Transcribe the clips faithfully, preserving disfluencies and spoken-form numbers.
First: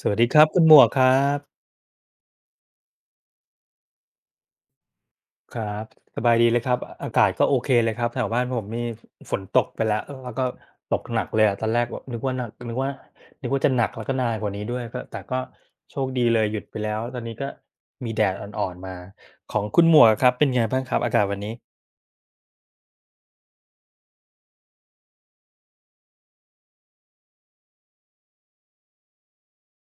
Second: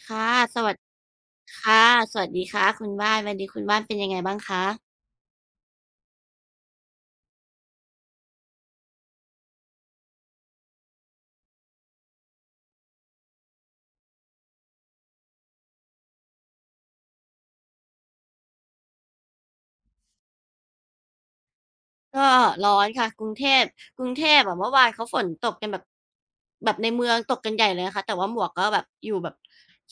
สวัสดีค่ะครับสคุณหมวัสดวกครับค่ะสวัสดีค่ะคุณบ้านวันนี้คุณบ้านเป็นยังไงบ้างคะ ครับสบายดีเลยครับออากาศก็โอเคเลยครับแถวบ้านผมนี่ฝนตกไปแล้วแล้วก็ตกหนักเลยอะตอนแรกแบบนึกว่าหนักนึกว่านึกว่าจะหนักแล้วก็นานกว่านี้ด้วยก็แต่ก็โชคดีเลยหยุดไปแล้วตอนนี้ก็มีแดดอ่อนๆมาของคุณหมวกอะครับเป็นไงบ้างครับอากาศวันนี้ก็ร้อนค่ะกรุงเทพกรุงเทพอะเมื่อวานเขาฝนตกกันแบบแบบในเมืองตกกันใหญ่เลยนะคะแต่ว่าหมวกก็แบบอยู่แบบ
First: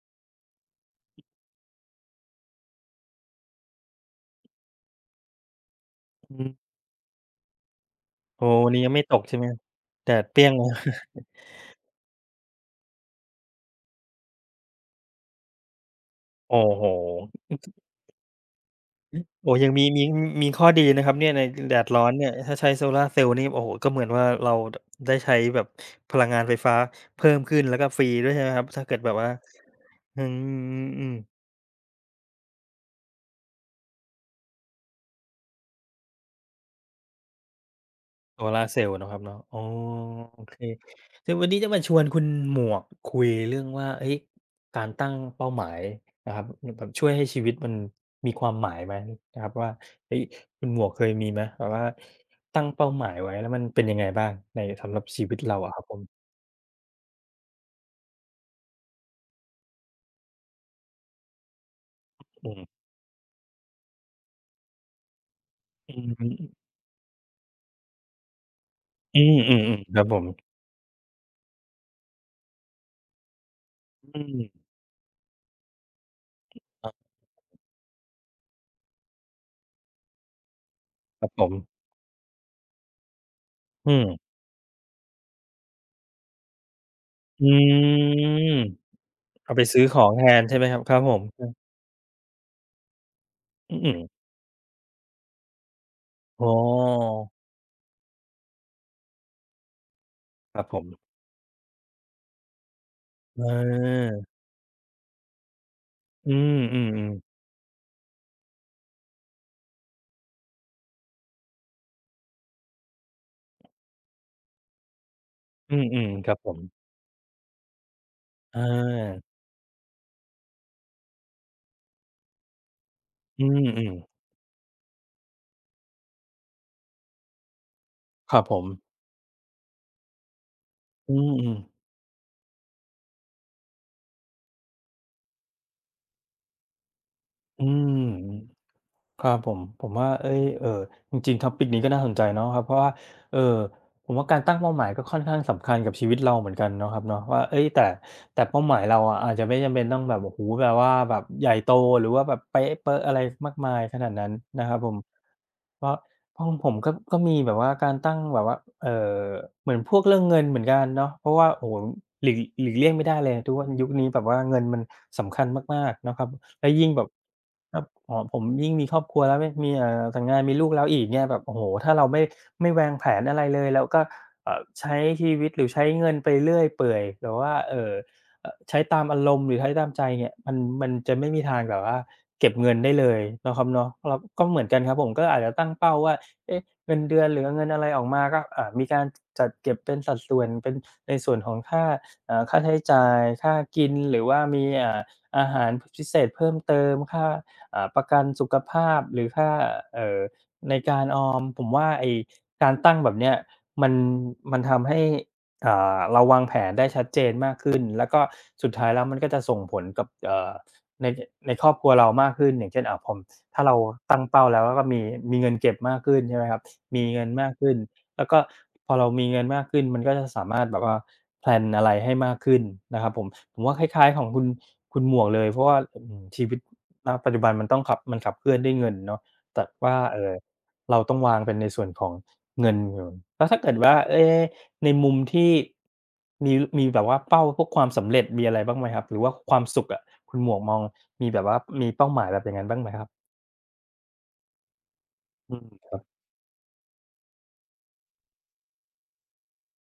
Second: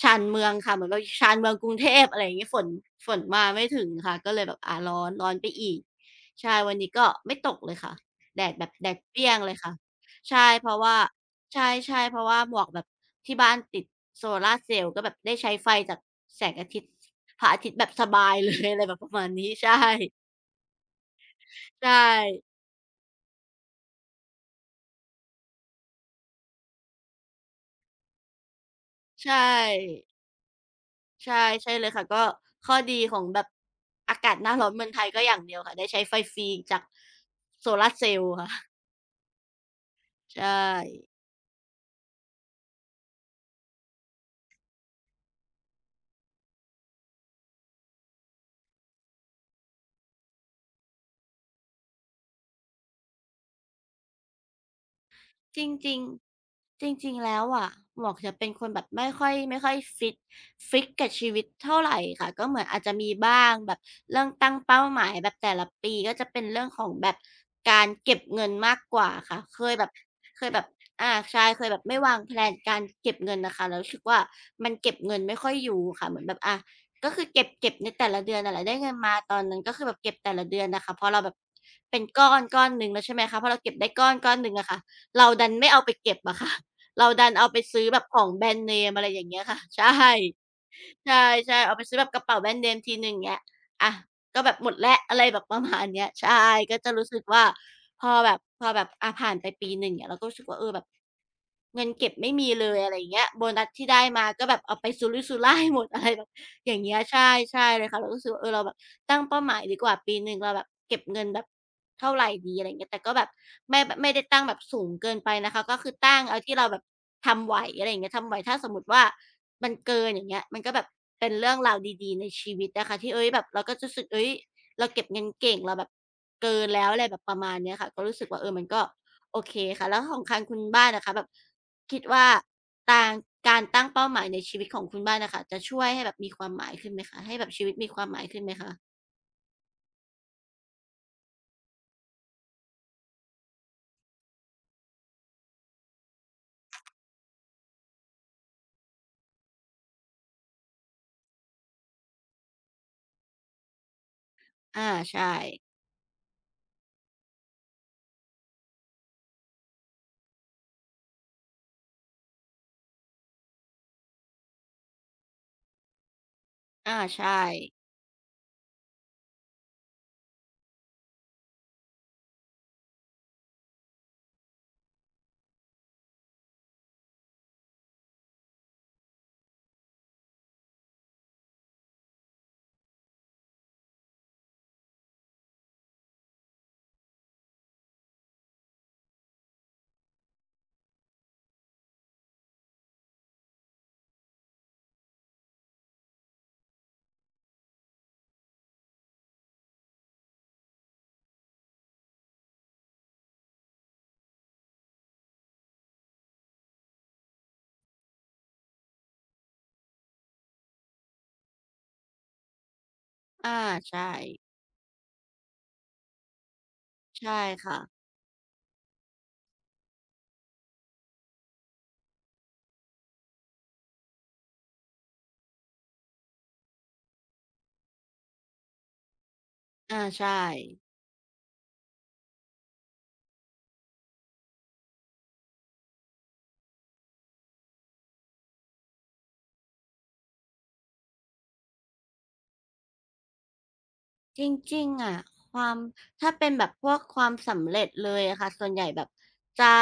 ชานเมืองค่ะเหมือนเราอยู่ชานเมืองกรุงเทพอะไรอย่างเงี้ยฝนฝนมาไม่ถึงค่ะก็เลยแบบอาร้อนร้อนไปอีกอืใช่มวันนี้ก็ไม่ตกเลยค่ะแดโอ้ดแบวับนนี้แดยังดไม่ตเปกรี้ยใช่งไหมเลยค่ะแดดเปรี้ใช่ยงเลเพราะว่ายใช่ๆเพราะว่าหมวกแบบที่บ้านติดโซลาร์เซลล์ก็แบบได้ใช้ไฟจากแสงโอ้อาทิตโฮ ย์พระอาทิตย์แบบสบายเลยอะไรแบบประมาณโอ้นี้ยังใช่มีมีมีข้อดีนะครับเนี่ยในแดดใช่ ร้อนเนี่ยถ้าใช้โซลาร์เซลล์นี่โอ้โฮก็เหมือนว่าเราดได้ใช้แบบพลังงานไฟฟ้าเพิ่มขึ้นแล้วก็ฟรีด้วยใช่ไหมครับถ้าเกิดแบบใชว่า่อืมๆๆใช่ใช่เลยค่ะก็ข้อดีของแบบอากาศหน้าร้อนเมืองไทยก็อย่างเดียวค่ะได้ใช้ไฟฟรีจากโซลาร์เซลล์โซลาร์ค่ะเซลล์เนาะครับเนาะอ๋อโอใช่ เคซึ่งวันนี้จะมาชวนคุณหมวกคุยเรื่องว่าเฮ้ยการตั้งเป้าหมายนะครับอแบบช่วยให้ชีวิตมันมีความหมายไหมนะครับว่าเฮ้ยคุณหมวกเคยมีไหมแบบว่าตั้งเป้าหมายไว้แล้วมันเป็นยังไงบ้างในสำหรับชีวิตเราจอะครับผริม งๆจริงๆแล้วอะหมวกจะเป็นคนแบบไม่ค่อยไม่ค่อยฟิกฟิกกับชีวิตเท่าไรค่ะก็อืเหมือนอามจจะมีบ้างแบบเรื่องตั้งเป้าหมายแบบแต่ละอืปีก็จะเป็นมเรื่องของแบบการเก็บเงินมากกว่าอืมค่ะอืมเคยแบบๆครับผมเคยแบบอาใช่เคยแบบไม่วางแพลนการเก็บเงินน่ะค่ะแล้วรู้สึกอืว่ามมันเก็บเงินไม่ค่อยอยู่ค่ะเหมือนแบบอาครัก็บคือเก็บเก็บในแต่ละเดือนนั่นแหละได้เงินมาตอนนั้นก็คือแบบเก็บแต่ละเดือนน่ะค่ะพอเราครัแบบบผมเป็นก้อนก้อนหนึ่งแล้วใช่ไหมคะพอเราเก็บได้อืก้อนมก้อนหนึ่งอะค่ะ เราดันไม่เอาไปเก็บอะค่ะ เราดันอืเอาไปมซื้อแบบของแบรนด์เนมอะไรอย่างเงี้ยเอาค่ะไปซื้อใช่ของแทนใช่ไหมครับ ครับใผมครัช่ๆบเอาไปซื้อแบบกระเป๋าแบรนด์เนมทีหนึ่งเงี้ยอือะมก็แบบหมดแล้วอะไรแบบประมาณเนี้ยใช่อ๋อก็จะรู้สึกว่าพอแบบพอแบบอะผ่านไปปีหนึ่งเงี้ยเราก็รู้สึกคว่ารัเอบอผแบมบเงินเก็บไม่มีเลยอะไรอย่างเงี้ยโบนัสที่ได้เออมาก็แบบเอาไปสุรุ่ยสุร่ายหมดอะไรแบบอือย่างมเงี้ยๆใช่ๆใช่เลยค่ะเรารู้สึกว่าเออเราแบบ ตั้งเป้าหมายดีกว่าปีหนึ่งเราแบบเก็บเงินแบบเท่าไรดีอะไรเงี้ยแต่ก็แบบไม่ไม่ได้ตั้งแบบสูงเกินไปนะคะอืก็คือมตั้งๆครับเอาผที่มเราแบบทำไหวอะไรอย่างเงี้ยทำไหวถ้าอาสมมุติว่ามันเกินอย่างเงี้ยมันก็แบบเป็นเรื่องราวดีๆในชีวิตนะคะที่เฮ้ยแบอืบเราก็จะมรู้สึกๆเฮ้ยเราเก็บเงินเก่งเราแบบเกินแล้วอะไรแบบประมาณเนี้ยค่ะก็รู้สึกครัว่าบเอผอมัมนก็โอเคค่ะแล้วของคันคุณบ้านนะอืคะแบบมๆคิดว่าตางการตั้งเป้าหมายในชีวิตของคุณบ้านน่ะค่ะจะช่วยให้แบบมีความหมายขึ้นไหมคะให้แบบอืชีวิตม มีความหมายขึ้นไหมคะ ครับผมผมว่าเอ้ยเออจริงๆ topic นี้ก็น่าสนใจเนาะครับเพราะว่าเออผมว่าการตั้งเป้าหมายก็ค่อนข้างสำคัญกับชีวิตเราเหมือนกันเนาะครับเนาะว่าเอ้ยแต่แต่เป้าหมายเราอะอาจจะไม่จำเป็นต้องแบบโอ้โฮแบบว่าแบบใหญ่โตหรือว่าแบบเป๊ะเป๊ะอะไรมากมายขนาดนั้นนะครับอาผมใช่เพราะเพราะของผมก็ก็มีแบบว่าการตั้งแบบว่าเอ่อเหมือนพวกเรื่องเงินเหมือนกันเนาะเพราะว่าโอ้โฮหลีกหลีกเลี่ยงไม่ได้เลยทุกวันยุคนี้แบบว่าเงินมันสำคัญมากๆเนาะครับ แล้วยิ่งอาแบบใช่ครับอ๋อผมยิ่งมีครอบครัวแล้วไม่มีเอ่อแต่งงานมีลูกแล้วอีกเนี่ยแบบโอ้โฮถ้าเราไม่ไม่วางแผนอะไรเลยแล้วก็เอ่อใช้ชีวิตหรือใช้เงินไปเรื่อยเปื่อยหรือว่าเอ่อเอ่อใช้ตามอารมณ์หรือใช้ตามใจเนี่ยมันมันจะไม่มีทางแบบว่าเก็บเงินได้เลยเนาะครับเนาะเราก็เหมือนกันครับผมก็อาจจะตั้งเป้าว่าเอ๊ะเงินเดือนหรือเงินอะไรออกมาก็อ่ามีการจัดเก็บเป็นสัดส่วนเป็นในส่วนของค่าเอ่อค่าใช้จ่ายค่ากินหรือว่ามีอ่า อาหารพิเศษเพิ่มเติมค่าอ่าประกันสุขภาพหรือค่าเอ่อในการออมผมว่าไอ้การตั้งแบบเนี้ยมันมันทำให้อ่าเราวางแผนได้ชัดเจนมากขึ้นแล้วก็สุดท้ายแล้วมันก็จะส่งผลกับเอ่อในในครอบครัวเรามากขึ้นอย่างเช่นอ่าผมอาถ้าเราใช่ตั้งเป้าแล้วแล้วก็มีมีเงินเก็บมากขึ้นใช่ไหมครับมีเงินใช่มากขึ้น ค่ะแล้วก็พอเรามีเงินมากขึ้นมันก็จะสามารถแบบว่าแพลนอะไรให้มากขึ้นนะครับผมผมว่าคล้ายๆของคุณคุณหมวกเลยเพราะว่าอืมชีวิตณปัจจุบันมันต้องขับมันขับเคลื่อนด้วยเงินเนาะแต่ว่าอาเอ่อใช่เราต้องวางเป็นในส่วนของเงินก่อนแล้วถ้าเกิดว่าเอ๊ในมุมที่มีมีแบบว่าเป้าพวกความสำเร็จมีอะไรบ้างไหมครับหรือว่าความสุขอะคุณหมวกมองมีแบบว่ามีเป้าหมายแบบอย่างนั้นบ้างไหมครับจริงๆอะอืคมวามครับถ้าเป็นแบบพวกความสำเร็จเลยอะค่ะส่วนใหญ่แบบจะ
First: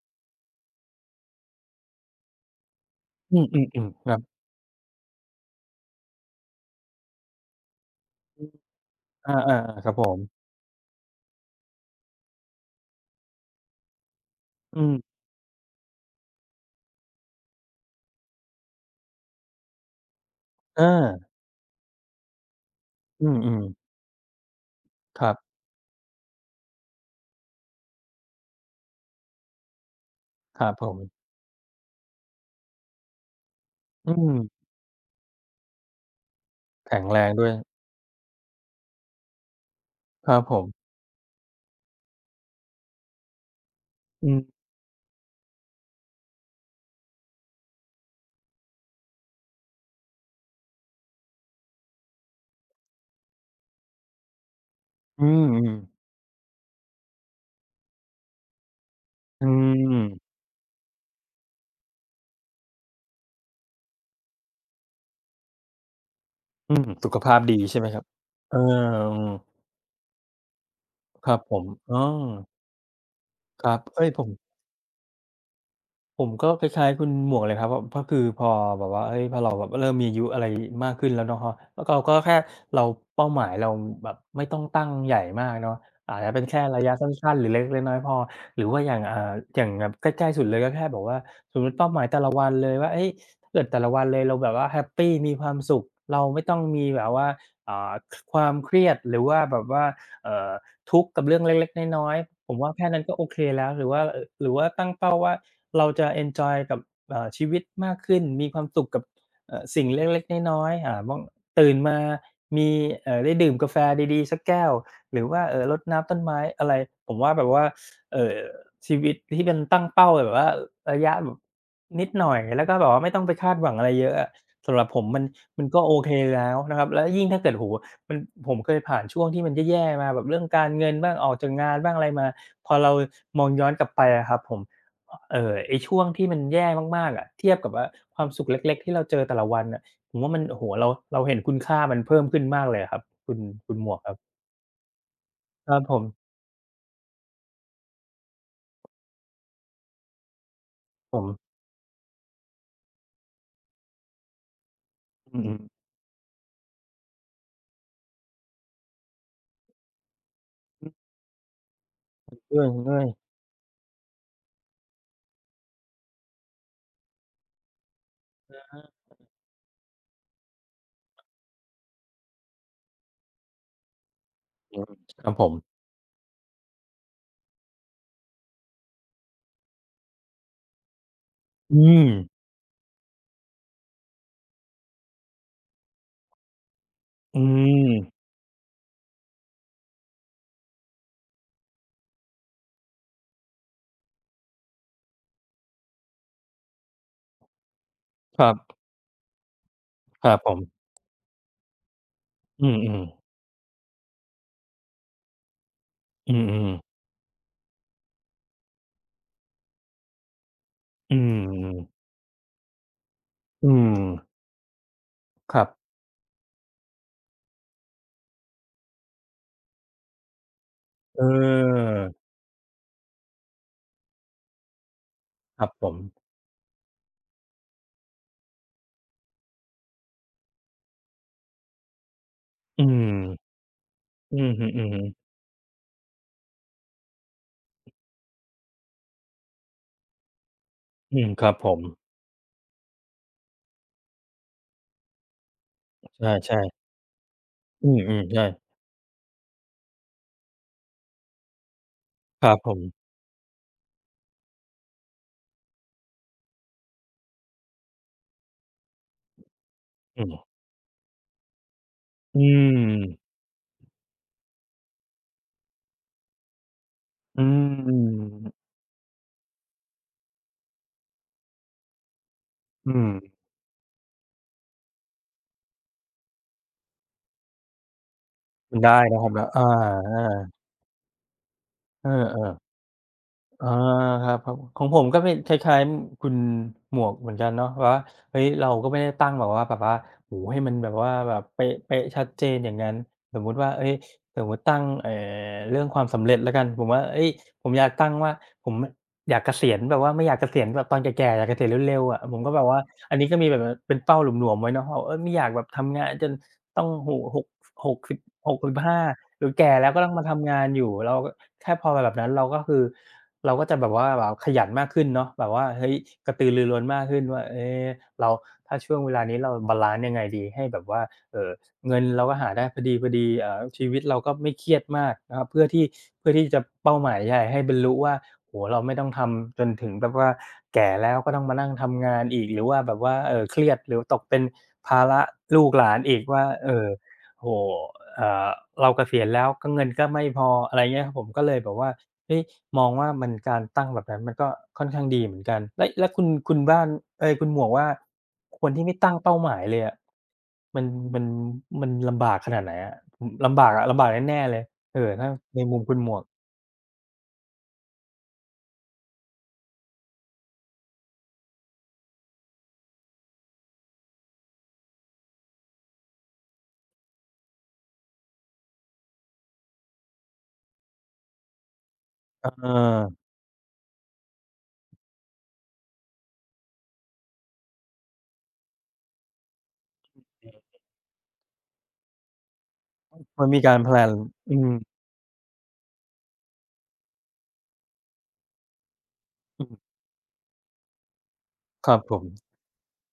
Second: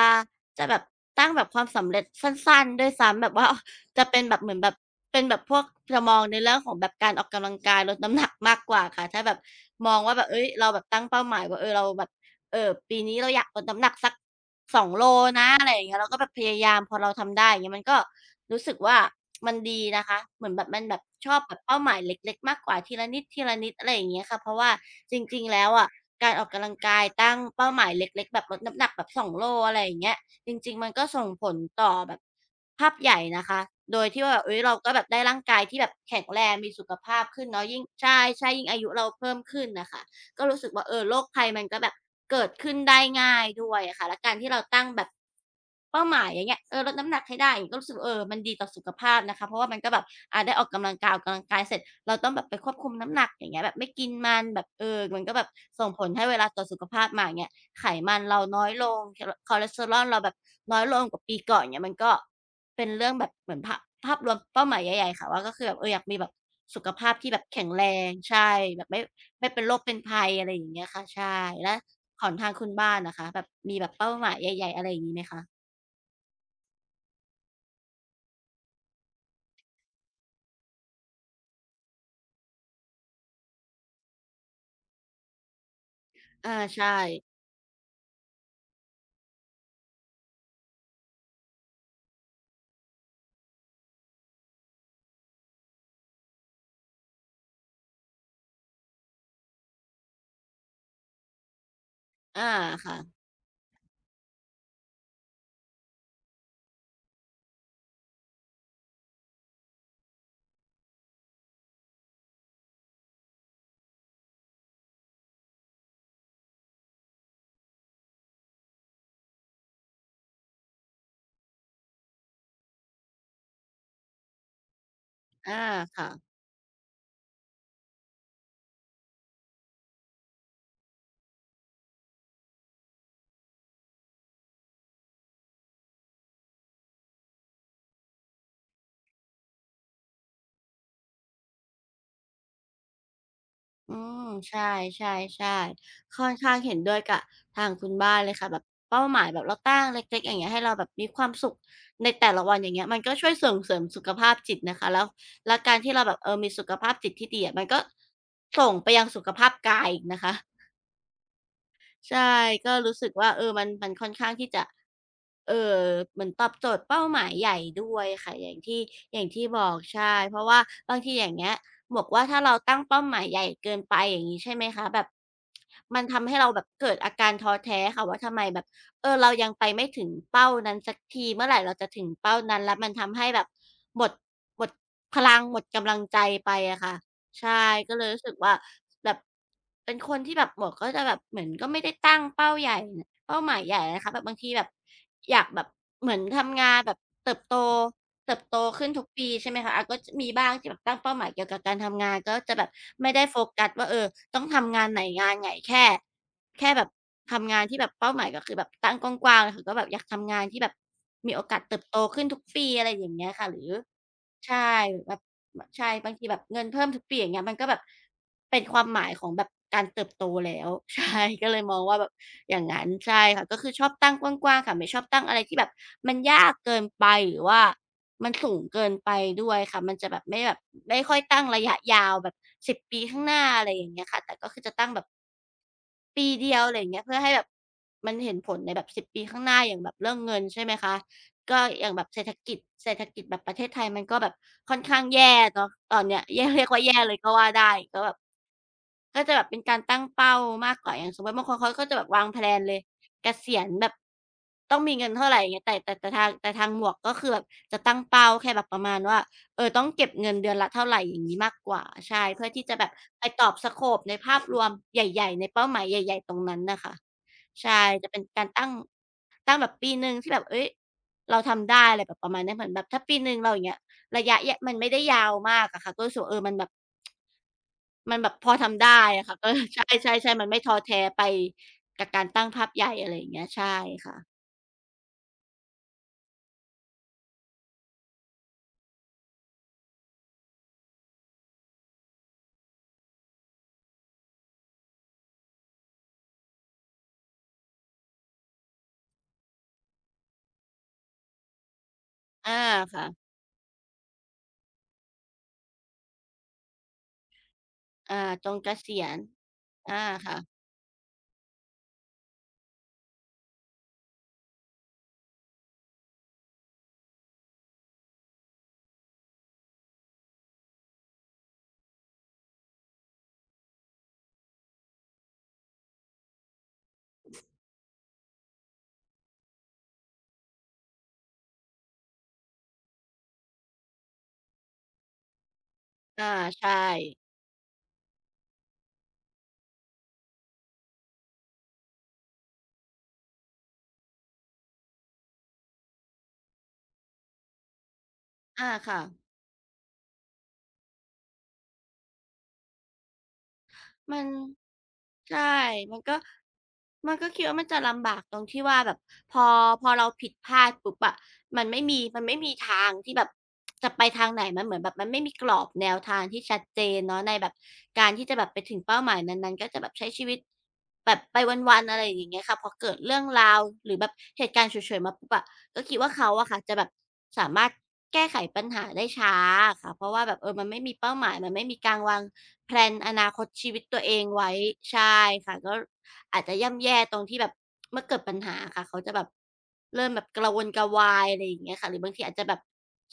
จะแบบตั้งแบบความสำเร็จสั้นๆด้วยซ้ำแบบอืว่า มๆ ๆจะครัเป็บนแบบเหมือนแบบเป็นแบบพวกจะมองในเรื่องของแบบการออกกำลังกายลดน้ำหนักมากกว่าค่ะถ้าอแบบาๆๆคมรับองผว่ามแบบเฮ้ยเราแบบตั้งเป้าหมายว่าเออเราแบบ เออปีนี้เราอยากลดน้ำหนักสักอืสองโลมนะอะไรอย่างเงี้ยเราก็แบบพยายามพอเราทำได้อย่างเงี้ยมันก็รู้สึกว่ามันดีนะคะเหมือนแบบเมันแบบออ ชอบแบบเป้าหมายเล็กๆมากกว่าทีละนิอืมอืมดๆอะไรอย่างเงี้ยค่ะเพราะว่าจครัริงๆบแล้วอะการออกกำลังกายตั้งเป้าหมายเล็กๆแบบลดน้ำหนักแบบสองโลอะไรอย่างเงี้ยจครับริงๆผมันมก็ส่งผลต่อแบบภาพใหญ่นะคะโดยอืที่ว่าแบบเฮ้ยมเราก็แบบได้ร่างกายที่แบบแข็งแรงมีสุขแข็งแรภาพงด้ขึ้วนยเนาะยิ่งใช่ๆยิ่งอายุเราเพิ่มขึ้นน่ะค่ะ ครับก็ผรู้มสึกว่าเออโรคภัยมันก็แบบเกิดขึ้นได้ง่ายด้วยอะค่ะและอืการมที่เราตั้งแบบเป้าหมายอย่างเงี้ยเออลดน้ำหนักให้ได้อย่างเงี้ยก็รู้สึกเออมันดีต่อสุขภาพนะคะเพราะว่ามันก็แบบอ่าได้ออกกำลังกายออกกำลังกายเสร็จเราต้องแบบไปควบคุมน้ำหนักอย่างเงี้ยแบบไม่กินมันแบบเออมัอืนก็แบบมส่งผลให้เวลาต่อสุขภาพมาอย่างเงี้ยไขมันเราน้อยลงอืคอเลมสเตอรอือมลเราแบบน้อยลงกว่าปีก่อนเงี้ยมันก็ เป็นเรื่องแบบเหมือนภาพภาพรวมเป้าหมายใหญ่ๆค่ะว่าก็คือแบบเอออยากมีแบบอืสุมขสุภาพขที่ภาแบพบดีแข็งใช่แรไหมครับงใช่เออแบบไม่อืมไม่เป็นโรคเป็นภัยอะไรอย่างเงี้ยค่ะใช่ครับผมแล้วอ๋อของทางคุณบ้านนะคะแบบครัมีบแบบเอ๊ยเป้าผหม มายใหญ่ๆอะไรอย่างงี้ไหมคะผมก็คล้ายๆคุณหมวกเลยครับเพราะคือพอแบบว่าเฮ้ยพอเราแบบเริ่มมีอายุอะไรมากขึ้นแล้วเนาะแล้วเราก็แค่เราเป้าหมายเราแบบไม่ต้องตั้งใหญ่มากเนาะอาจจะเป็นอาแค่ระใช่ยะสั้นๆหรือเล็กๆน้อยๆพอหรือว่าอย่างอ่าอย่างแบบใกล้ๆสุดเลยก็แค่แบบว่าสมมุติเป้าหมายแต่ละวันเลยว่าเฮ้ยถ้าเกิดแต่ละวันเลยเราแบบว่าแฮปปีมีความสุขเราไม่ต้องมีแบบว่าอ่าคความเครียดหรือว่าแบบว่าเอ่อทุกข์กับเรื่องเล็กๆน้อยอาๆผมว่าแค่ค่ะนั้นก็โอเคแล้วหรือว่าเอ่อหรือว่าตั้งเป้าว่า เราจะเอนจอยกับเอ่อชีวิตมากขึ้น มีความสุขกับเอ่อสิ่งเล็กๆ น้อยๆอ่าบางตื่นมา มีเอ่อได้ดื่มกาแฟดีๆสักแก้ว หรือว่าเออรดน้ำต้นไม้อะไรผมว่าแบบว่าเออชีวิตที่เป็นตั้งเป้าแบบว่าระยะแบบนิดหน่อย แล้วก็แบบว่าไม่ต้องไปคาดหวังอะไรเยอะอะสำหรับผมมันอามันก็โอค่ะ เคแล้วนะครับแล้วยิ่งถ้าเกิดโหมันผมเคยผ่านช่วงที่มันแย่ๆมาแบบเรื่องการเงินบ้างออกจากงานบ้างอะไรมาพอเรามองย้อนกลับไปอะครับผม เอ่อไอ้ช่วงที่มันแย่มากๆอะเทียบกับว่าความสุขเล็กๆที่เราเจอแต่ละวันน่ะผมว่ามันโอ้โฮเราเราเห็นคุณค่ามันเพิ่มขึ้นมากเลยอะครับคุณคุณหมอืวกครัมบใช่ครับๆผมๆค่อนข้างเห็นด้วยกับทางคุณบ้านเลยค่ะแบบเป้าหมายแบบเราตั้งเล็กๆอย่างเงี้ยให้เราแบบมีผคมวามสุขในแต่ละวันอย่างเงี้ยมันก็ช่วยส่งเสริมสุขภาพจิตนะคะแล้วอืแล้มวการที่เราแบบเออมีสุขภาพจิตที่ดีอะมันก็ส่งไปยังสุขภาพกายอีกนะคะ ๆใช่เห็นดยก็เหรู้สึกยว่าเออมันมันค่อนข้างที่จะเอ่อเหมือนตอบโจทย์เป้าหมายใหญ่ด้วยค่ะอย่างที่อย่างที่บอกใช่เพราะว่าบางทีอย่างเงี้ยหมวกว่าถ้าเราตั้งเป้าหมายใหญ่เกินไปอย่างงี้ใช่ไหมอืคะมแบบครับผมมันทำให้เราแบบเกิดอาการท้อแท้ค่ะว่าทำไมแบบเออเรายังไปไม่ถึงเป้านั้นสักทีเมื่อไหร่เราอืจะถึมงเป้านั้นแล้วมันทำให้แบบหมดหมดพลังหมดกำลังใจไปอะค่ะ อืใช่มก็เลยรู้สึกว่าแบบเป็นคนที่แบบหมวกก็จะแบบเหมือนก็ไม่ได้ตั้งเป้าใหญ่เป้าหมายใหญ่นะคะแบบบางทีแบบอยากแบบเหมือนทำงานแบบเติบโตเติคบรัโตบขึ้นทุกปีใช่ไหมคะอะก็จะคมีรับบ้าผงมที่แบบตั้งเป้าหมายเกี่ยวกับการทำงานก็จะแบอืบมไม่ได้โฟกัสว่าเออต้องทำงานไหนงานไหนแค่ๆอืแค่มๆแบบ ทำงานที่แบบเป้าหมายก็คือแบบตั้งกว้างๆเลยค่ะก็แบบอยากทำงานที่แบบอืมีโอกาสเติบโตมขึ้นทุกปีอะไรอย่างเงี้ยค่ะหรืออืมใช่แบบครับใช่บบางทีแบบเงินเพิ่มทุกปีอย่างเงี้ยมันก็แบบเป็นความหมายของแบบการเติบโตแล้ว ใช่เออก็เลยมองว่าแบบอย่างงั้นใช่ค่ะก็คือชอบตั้งกว้างๆค่ะไม่ชอบตั้งอะไรที่คแบรับบผมมันยากเกินไปหรือว่ามันสูงเกินไปด้วยค่ะมันจะแบบไม่แบบไม่ค่อยตั้งระยะยาวแบบสิบอืปีมข้างหน้าอะไรอย่างเงี้ยค่ะแต่อืก็อคือฮึจะตั้งแบบ ๆปีเดียวอะไรอย่างเงี้ยเพื่อให้แบบมันเห็นผลในแบบสิบปีข้างหน้าอย่างแบบเรื่องเงินใช่ไหมคะอืมครับก็ผมอย่างแบบเศรษฐกิจเศรษฐกิจแบบประเทศไทยมันก็แบบค่อนข้างแย่เนาะตอนเนี้ย แย่ใช่เรียกว่าๆแย่เลยก็ว่าได้อืก็แบบมๆใช่ก็จะแบบเป็นการตั้งเป้ามากกว่าอย่างสมมุติบางคนเขาก็จะแบบวางแพคลรับนผเลยมเกษียณแบบต้องมีเงินเท่าไรอย่างเงี้ยแต่แต่แต่ทางแต่ทางหมวกก็คือแบบจะตั้งเป้าแค่แบบประมาณว่า เออต้องเก็บอืเงิมนเดือนละเท่าไรอย่างงี้มากกว่าใช่อืเพื่อที่จะแบบไปม ตอบสโกปในภาพรวมใหญ่ๆในเป้าหมายใหญ่ๆตรงนั้นน่ะค่ะอืใช่จะเป็นการตั้มงตั้งแบบปีหนึ่งที่แบบเฮ้ยเราทำได้อะไรแบบประมาณเนี้ยเหมือนแบบอืถ้ามปีหนึ่งเราอย่างเงี้ยระยะยมันไม่ได้ยาวมากอะค่ะก็รู้สึกว่าเออมันแบบมันแบบพอมันทำได้ได้นะคอะรับค่ะ แล้เอวออใาช่ๆๆมันไม่ท้อแท้ไปๆกัเอบอการตั้งภาๆ พใหญ่อะไรอย่างเงี้ยอาใช่ค่ะครับผมของผมก็เป็นคล้ายๆคุณหมวกเหมือนกันเนาะแบบว่าเฮ้ยเราก็ไม่ได้ตั้งแบบว่าแบบว่าโอ้โฮให้มันแบบว่าแบบเป๊ะๆชัดเจนอย่างงั้นสมมุติว่าเฮ้ยสมมุติตั้งเอ่อเรื่องความสำเร็จแล้วกันผมว่าเฮ้ยผมอยากตั้งว่าผมอะอยากเกษียณแบบว่าไม่อยากเกษียณแบบตอนแก่ๆอยากเกษียณเร็วๆอะผมก็อาแบบว่าอันนี้ค่ะก็มีแบบว่าเป็นเป้าหลวมๆไว้เนาะว่าเฮ้ยไม่อยากแบบทำงานจนต้องโอ้โฮหกหกอาตหรกงเกสิบห้ห้าษียณหรือแก่แล้วก็อาต้องมาค่ะทำงานอยู่เราก็แค่พอแบบนั้นเราก็คือ เราก็จะแบบว่าแบบขยันมากขึ้นเนาะแบบว่าเฮ้ยกระตือรือร้นมากขึ้นว่าเอ๊ะเราถ้าช่วงเวลานี้เราบาลันซ์ยังไงดีให้แบบว่าเอ่อเงินเราก็หาได้พอดีๆเอ่อชีวิตเราก็ไม่เครียดมากนะครับเพื่อที่เพื่อที่จะเป้าหมายใหญ่ให้บรรลุว่าโอ้โฮเราไม่ต้องทำจนถึงแบบว่าแก่แล้วก็ต้องมานั่งทำงานอีกหรือว่าแบบว่าเอ่อเครียดหรือตกเป็นภาระลูกหลานอีกอาว่าใช่เอ่อโอ้โฮเอ่อเราเกษียณแล้วก็เงินก็ไม่พออะไรเงี้ยครับผมก็เลยแบบว่า เฮ้ยมองว่ามันการตั้งแบบนั้นมันก็ค่อนข้างดีเหมือนกันแล้วแล้วคุณคุณบ้านเอ๊ยคุณหมวกว่าคอานที่ไม่ค่ะ ตั้งเป้าหมายเลยอะมันมันมันลำบากขนาดไหนอะอืมลำบากอะลำบากมันแน่ๆเลยเอ่อถ้าใช่ในมุมคุมัณนหมก็วกมันก็คิดว่ามันจะลำบากตรงที่ว่าแบบพอพอเราผิดพลาดปุ๊บอะมันไม่มีมันไม่มีทางที่แบบจะไปทางไหนมันเหมือนแบบมันไม่มีกรอบแนวทางที่ชัดเจนเนาะในแบบการที่จะแบบไปถึงเป้าหมายนั้นๆก็จะแบบใช้ชีวิตแบบไปวันๆอะไรอย่างเงี้เยค่ะพอเกิดเรื่ออองราวหรือแบบเหตุการณ์ฉุกเฉินมาปุ๊บอะก็คิดว่าเขาอะค่ะจะแบบสามารถแก้ไขปัญหาได้ช้าอะค่ะเพราะว่าแบบเออมันไม่มีเป้าหมายมันไม่มีการวาง แพลนอนาคมัตนมีชีการวิตแพลตัวนเองไว้อืมใช่ค่ะก็อาจจะย่ำแย่ตรงที่แบบเมื่อเกิดปัญหาค่ะเขาจะแบบอืมเริ่มแบบกระวนกระวายอะไรอย่างเงี้ยคค่ะหรัรืบอบาผงทีมอาจจะแบบ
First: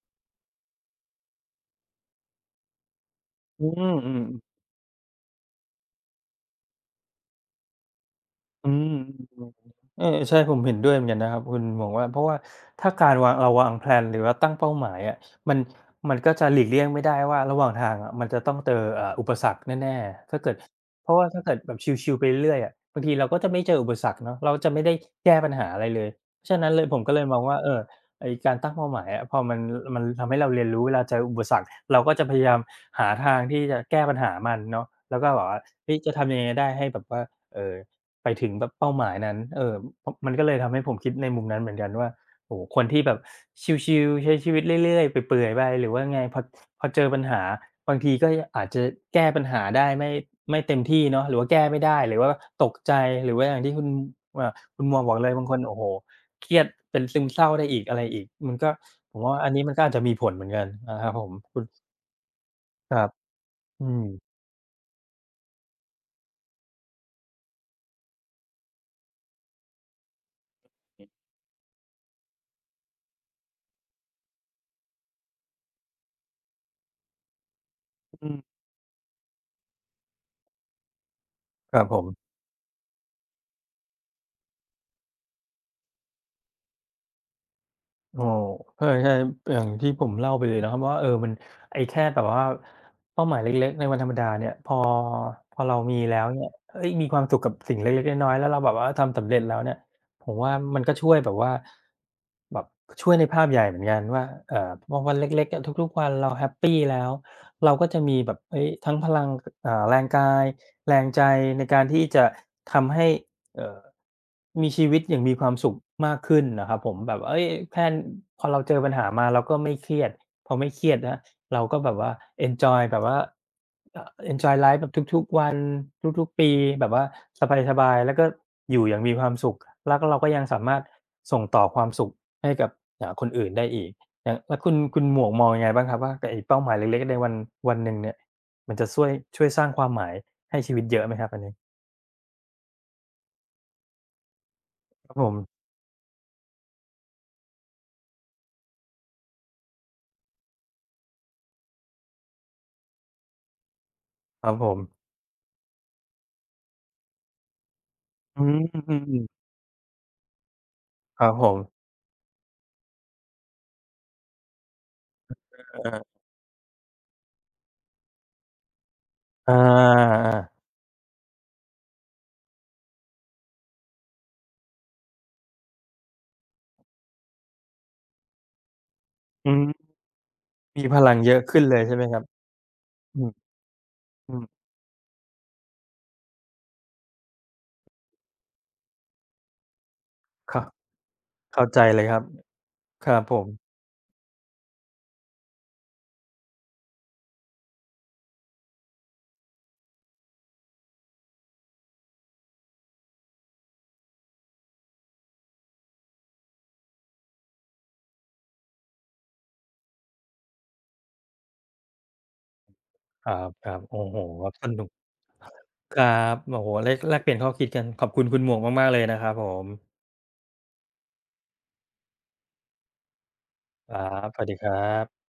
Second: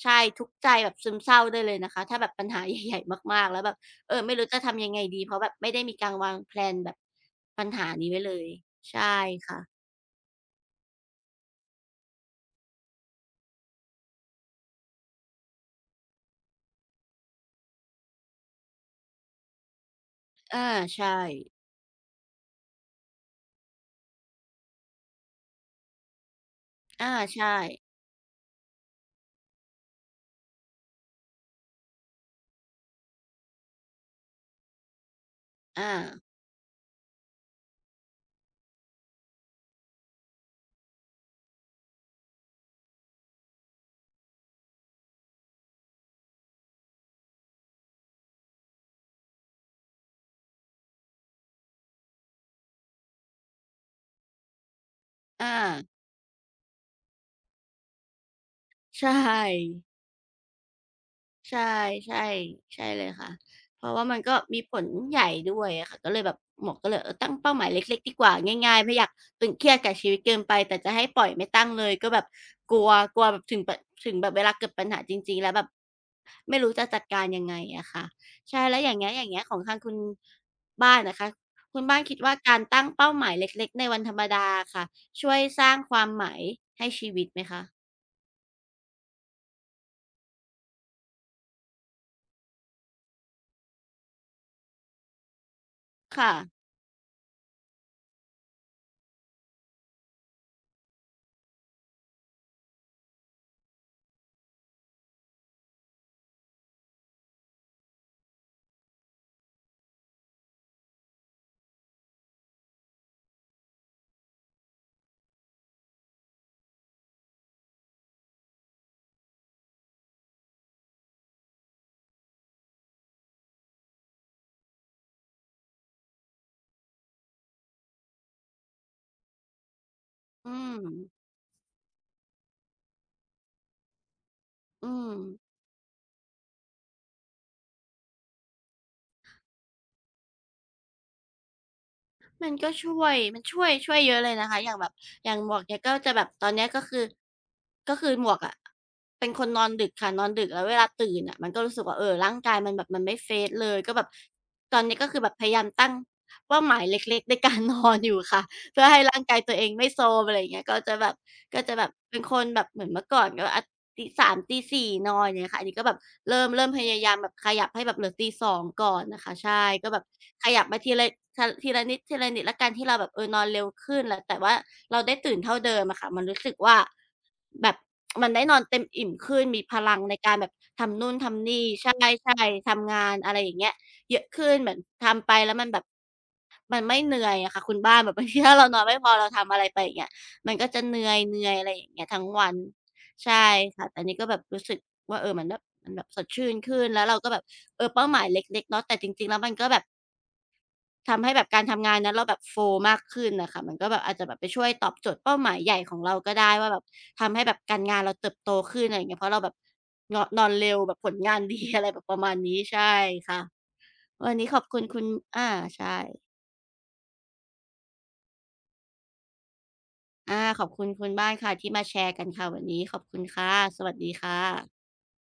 ใช่ทุกข์ใจแบบซึมเศร้าได้เลยนะคะถ้าแบบปัญหาใหญ่ๆมากๆแล้อืวแบบมอืเอม อไม่รู้จะทำยังไงดีเพราะแบบไม่ได้มีการวางแพลนแบบปัญหานี้ไว้เลยอืใช่มค่ะเออใช่ผมเห็นด้วยเหมือนกันนะครับคุณหมวกว่าเพราะว่าถ้าการวางเราวางแพลนหรือว่าตั้งเป้าหมายอะมันมันก็จะหลีกเลี่ยงไม่ได้ว่าระหว่างทางอะมันจะต้องเจอเอ่ออุปสรรคแน่ๆถ้าเกิดอาเพใช่ราะว่าถ้าเกิดแบบชิลๆไปเรื่อยๆอะบางทีเราก็จะไม่เจออุปสรรคเนาะเราจะไม่ได้แก้ปัญหาอะไรเลยฉะนั้นเลยผมก็อาเลยมองใช่ว่าเออไอ้การตั้งเป้าหมายอะพอมันมันทำให้เราเรียนรู้เวลาเจออุปสรรคเราก็จะพยายามหาทางที่จะแก้ปัญหามันเนาะแล้วก็แบบว่าอาเฮ้ยจะทำยังไงได้ให้แบบว่าเอ่อ ไปถึงแบบเป้าหมายนั้นเอ่อพมันก็เลยทำให้ผมคิดในมุมนั้นเหมือนกันว่าโอ้โฮคนที่แบบชิลๆใช้ชีวิตเรื่อยๆเปื่อยๆไปหรือว่าไงพอพอเจอปัญหาบางทีก็อาจจะแก้ปัญหาได้ไม่ไม่เต็มที่เนาะหรือว่าแก้ไม่ได้หรือว่าตกใจหรือว่าอย่างที่คุณอ่าคุณหมวกบอกเลยบางคอานโอ้โฮเครียดเป็นซึมเศร้าได้อีกอะไรอีกมันก็ใช่ ผมว่าอันนี้มันก็อาจจะมีผลเหมือนกันนะครับผมคุใช่ณใช่ใช่คเลรับยค่ะเพอืราะว่ามมันก็มีผลใหญ่ด้วยอะค่ะก็เลยแบบหมวกก็เลยเออตั้งเป้าหมายเล็กๆดีกว่าง่ายๆไม่อยากตึงเครียดกับชีวิตเกินไปแต่จะให้ปล่อยไม่ตั้งเลยก็แบบกลัวกลัวแบบถึงแบบถึงแบบเวลาเกิดปัญหาจริงๆแล้วแบบไม่รู้จะจัดการยังไงอะค่ะอืมใช่แล้วอย่างเงี้ยอย่างเงี้ยของทางคุณบ้านนะคะคคุรัณบผบ้านคิดม ว่าการตั้งเป้าหมายเล็กๆในวันธรรมดาอะค่ะช่วยสร้างความหมายให้ชีวิตไหมคะโอ้ใช่ใช่อย่างที่ผมเล่าไปเลยนะครับว่าเออมันไอ้แค่แบบว่าเป้าหมายเล็กๆในวันธรรมดาเนี่ยพอพอเรามีแล้วค่ะเนี่ยเฮ้ยมีความสุขกับสิ่งเล็กๆน้อยๆแล้วเราแบบว่าทำสำเร็จแล้วเนี่ยผมว่ามันก็ช่วยแบบว่าแบบช่วยในภาพใหญ่เหมือนกันว่าเอ่อพอวันเล็กๆอะทุกๆวันเราแฮปปีแล้วเราก็จะมีแบบเฮ้ยทั้งพลังอ่าแรงกายแรงใจในการที่จะทำให้ เอ่อมีชีวิตอย่างมีความสุขมากขึ้นนะครับผมแบบเฮ้ยแค่พอเราเจอปัญหามาเราก็ไม่เครียดพอไม่เครียดนะเราก็แบบว่าเอนจอยแบบว่าเอ่อเอนจอยไลฟ์แบบทุกๆวันทุกๆปีแบบว่าสบายๆแล้วก็อยู่อย่างมีความสุขแล้วก็เราก็ยังอืสามามรถส่งต่อความสุขให้กับอ่าคนอื่นได้อีกอย่างแล้วคุณอืคุณม หมวกมองยังไงบ้างครับว่ากับไอ้เป้าหมายเล็กๆในวันวันหนึ่งเนี่ยมันจะช่วยช่วยสร้างความหมายให้ชีวิตเยอะไหมครับอันนี้มันก็ช่วยมันช่วยช่วยเยอะเลยนะคะอย่างแบบครับผอย่างหมวกมเนี่ยก็จะแบบตอนเนี้ยก็คือก็คือหมวกอะเป็นคนนอนดึกค่ะนอนดึกแล้วเวลาตื่นอะมันก็รู้สึกว่าเออร่างกายมันแบบมันไม่เ r e s เลยก็แบบครับผตม อนนี้ก็คือแบบพยายามตั้งเป้าหมายเล็กๆในการ นอนอยู่อืค่ะ มเพื่ออืให้มร่างกายตัวเองไม่โทรมอะไรอย่างเงี้ยก็จะแบบครับผมก็จะแบบเป็นคนแบบเหมือนเมื่อก่อนก็อาตีตีสามตีตีสี่นอนอย่างเงี้ยค่ะอันนี้ก็แบบอาเริ่มเริ่มพยายามแบบขยับให้แบบเหลือตีตีสองก่อนน่ะค่ะอาใช่ก็แบบขยัๆบมาทีละททีละนิดทีละนิดแล้วกันที่เราแบบเออนอนเร็วขึ้นแล้วแต่ว่าเราได้ตื่นเท่าเดิมอะค่ะมันรู้สึกว่าแบบมันได้นอนเต็มอิ่มขึ้นอืมีพมลังในการแบบมีพทำลันู่นงเยอะทำขึ้นนี่เลยใช่ไหมครับใช่ๆทำงานอืมอะไรอย่างเงี้ย เยอะอืมขึ้นเหมือนทำไปแล้วมันแบบมันไม่เหนื่อยอะค่ะคุณบ้านแบบ บางทีถ้าเรานอนไม่พอเราทำอะไรไปอย่างเงี้ยมันเข้าก็จะเหนื่อยๆเข้าอะไรใจอย่างเลเงี้ยยครัทั้บงวันครับผใช่มค่ะแต่นี่ก็แบบรู้สึกว่าเออมันแบบมันแบบสดชื่นขึ้นแล้วเราก็แบบเออเป้าหมายเล็กๆเนาะแต่จริงๆแล้วมันก็แบบทำให้แบบการทำงานนั้นเราแบบโฟลว์มากขึ้นน่ะค่ะมันก็แบบอาจจะแบบไปช่วยตอบโจทย์เป้าหมายใหญ่ของเราก็ได้ว่าแบบทำให้แบบการงานเราเติบโตขึ้นอะไรอย่างเงี้ยเพราะเราแบบงอนนอนเร็วแบบผลงานดี อะไรแบบประมาณนี้ใช่คค่ะ รับๆโอ้โฮวันนี้ขสอบคุณนุกคุณอาใช่ครับโอ้โฮแลกแลกเปลี่ยนข้อคิดกันขอบคุณคุณหมวกมากๆเลยนะครับผมอาขอบคุณคุณบ้านค่ะที่มาแชร์กันค่ะวันนี้ขอบคุณค่ะ สควัสรัดีบค่สวัสดีครัะบ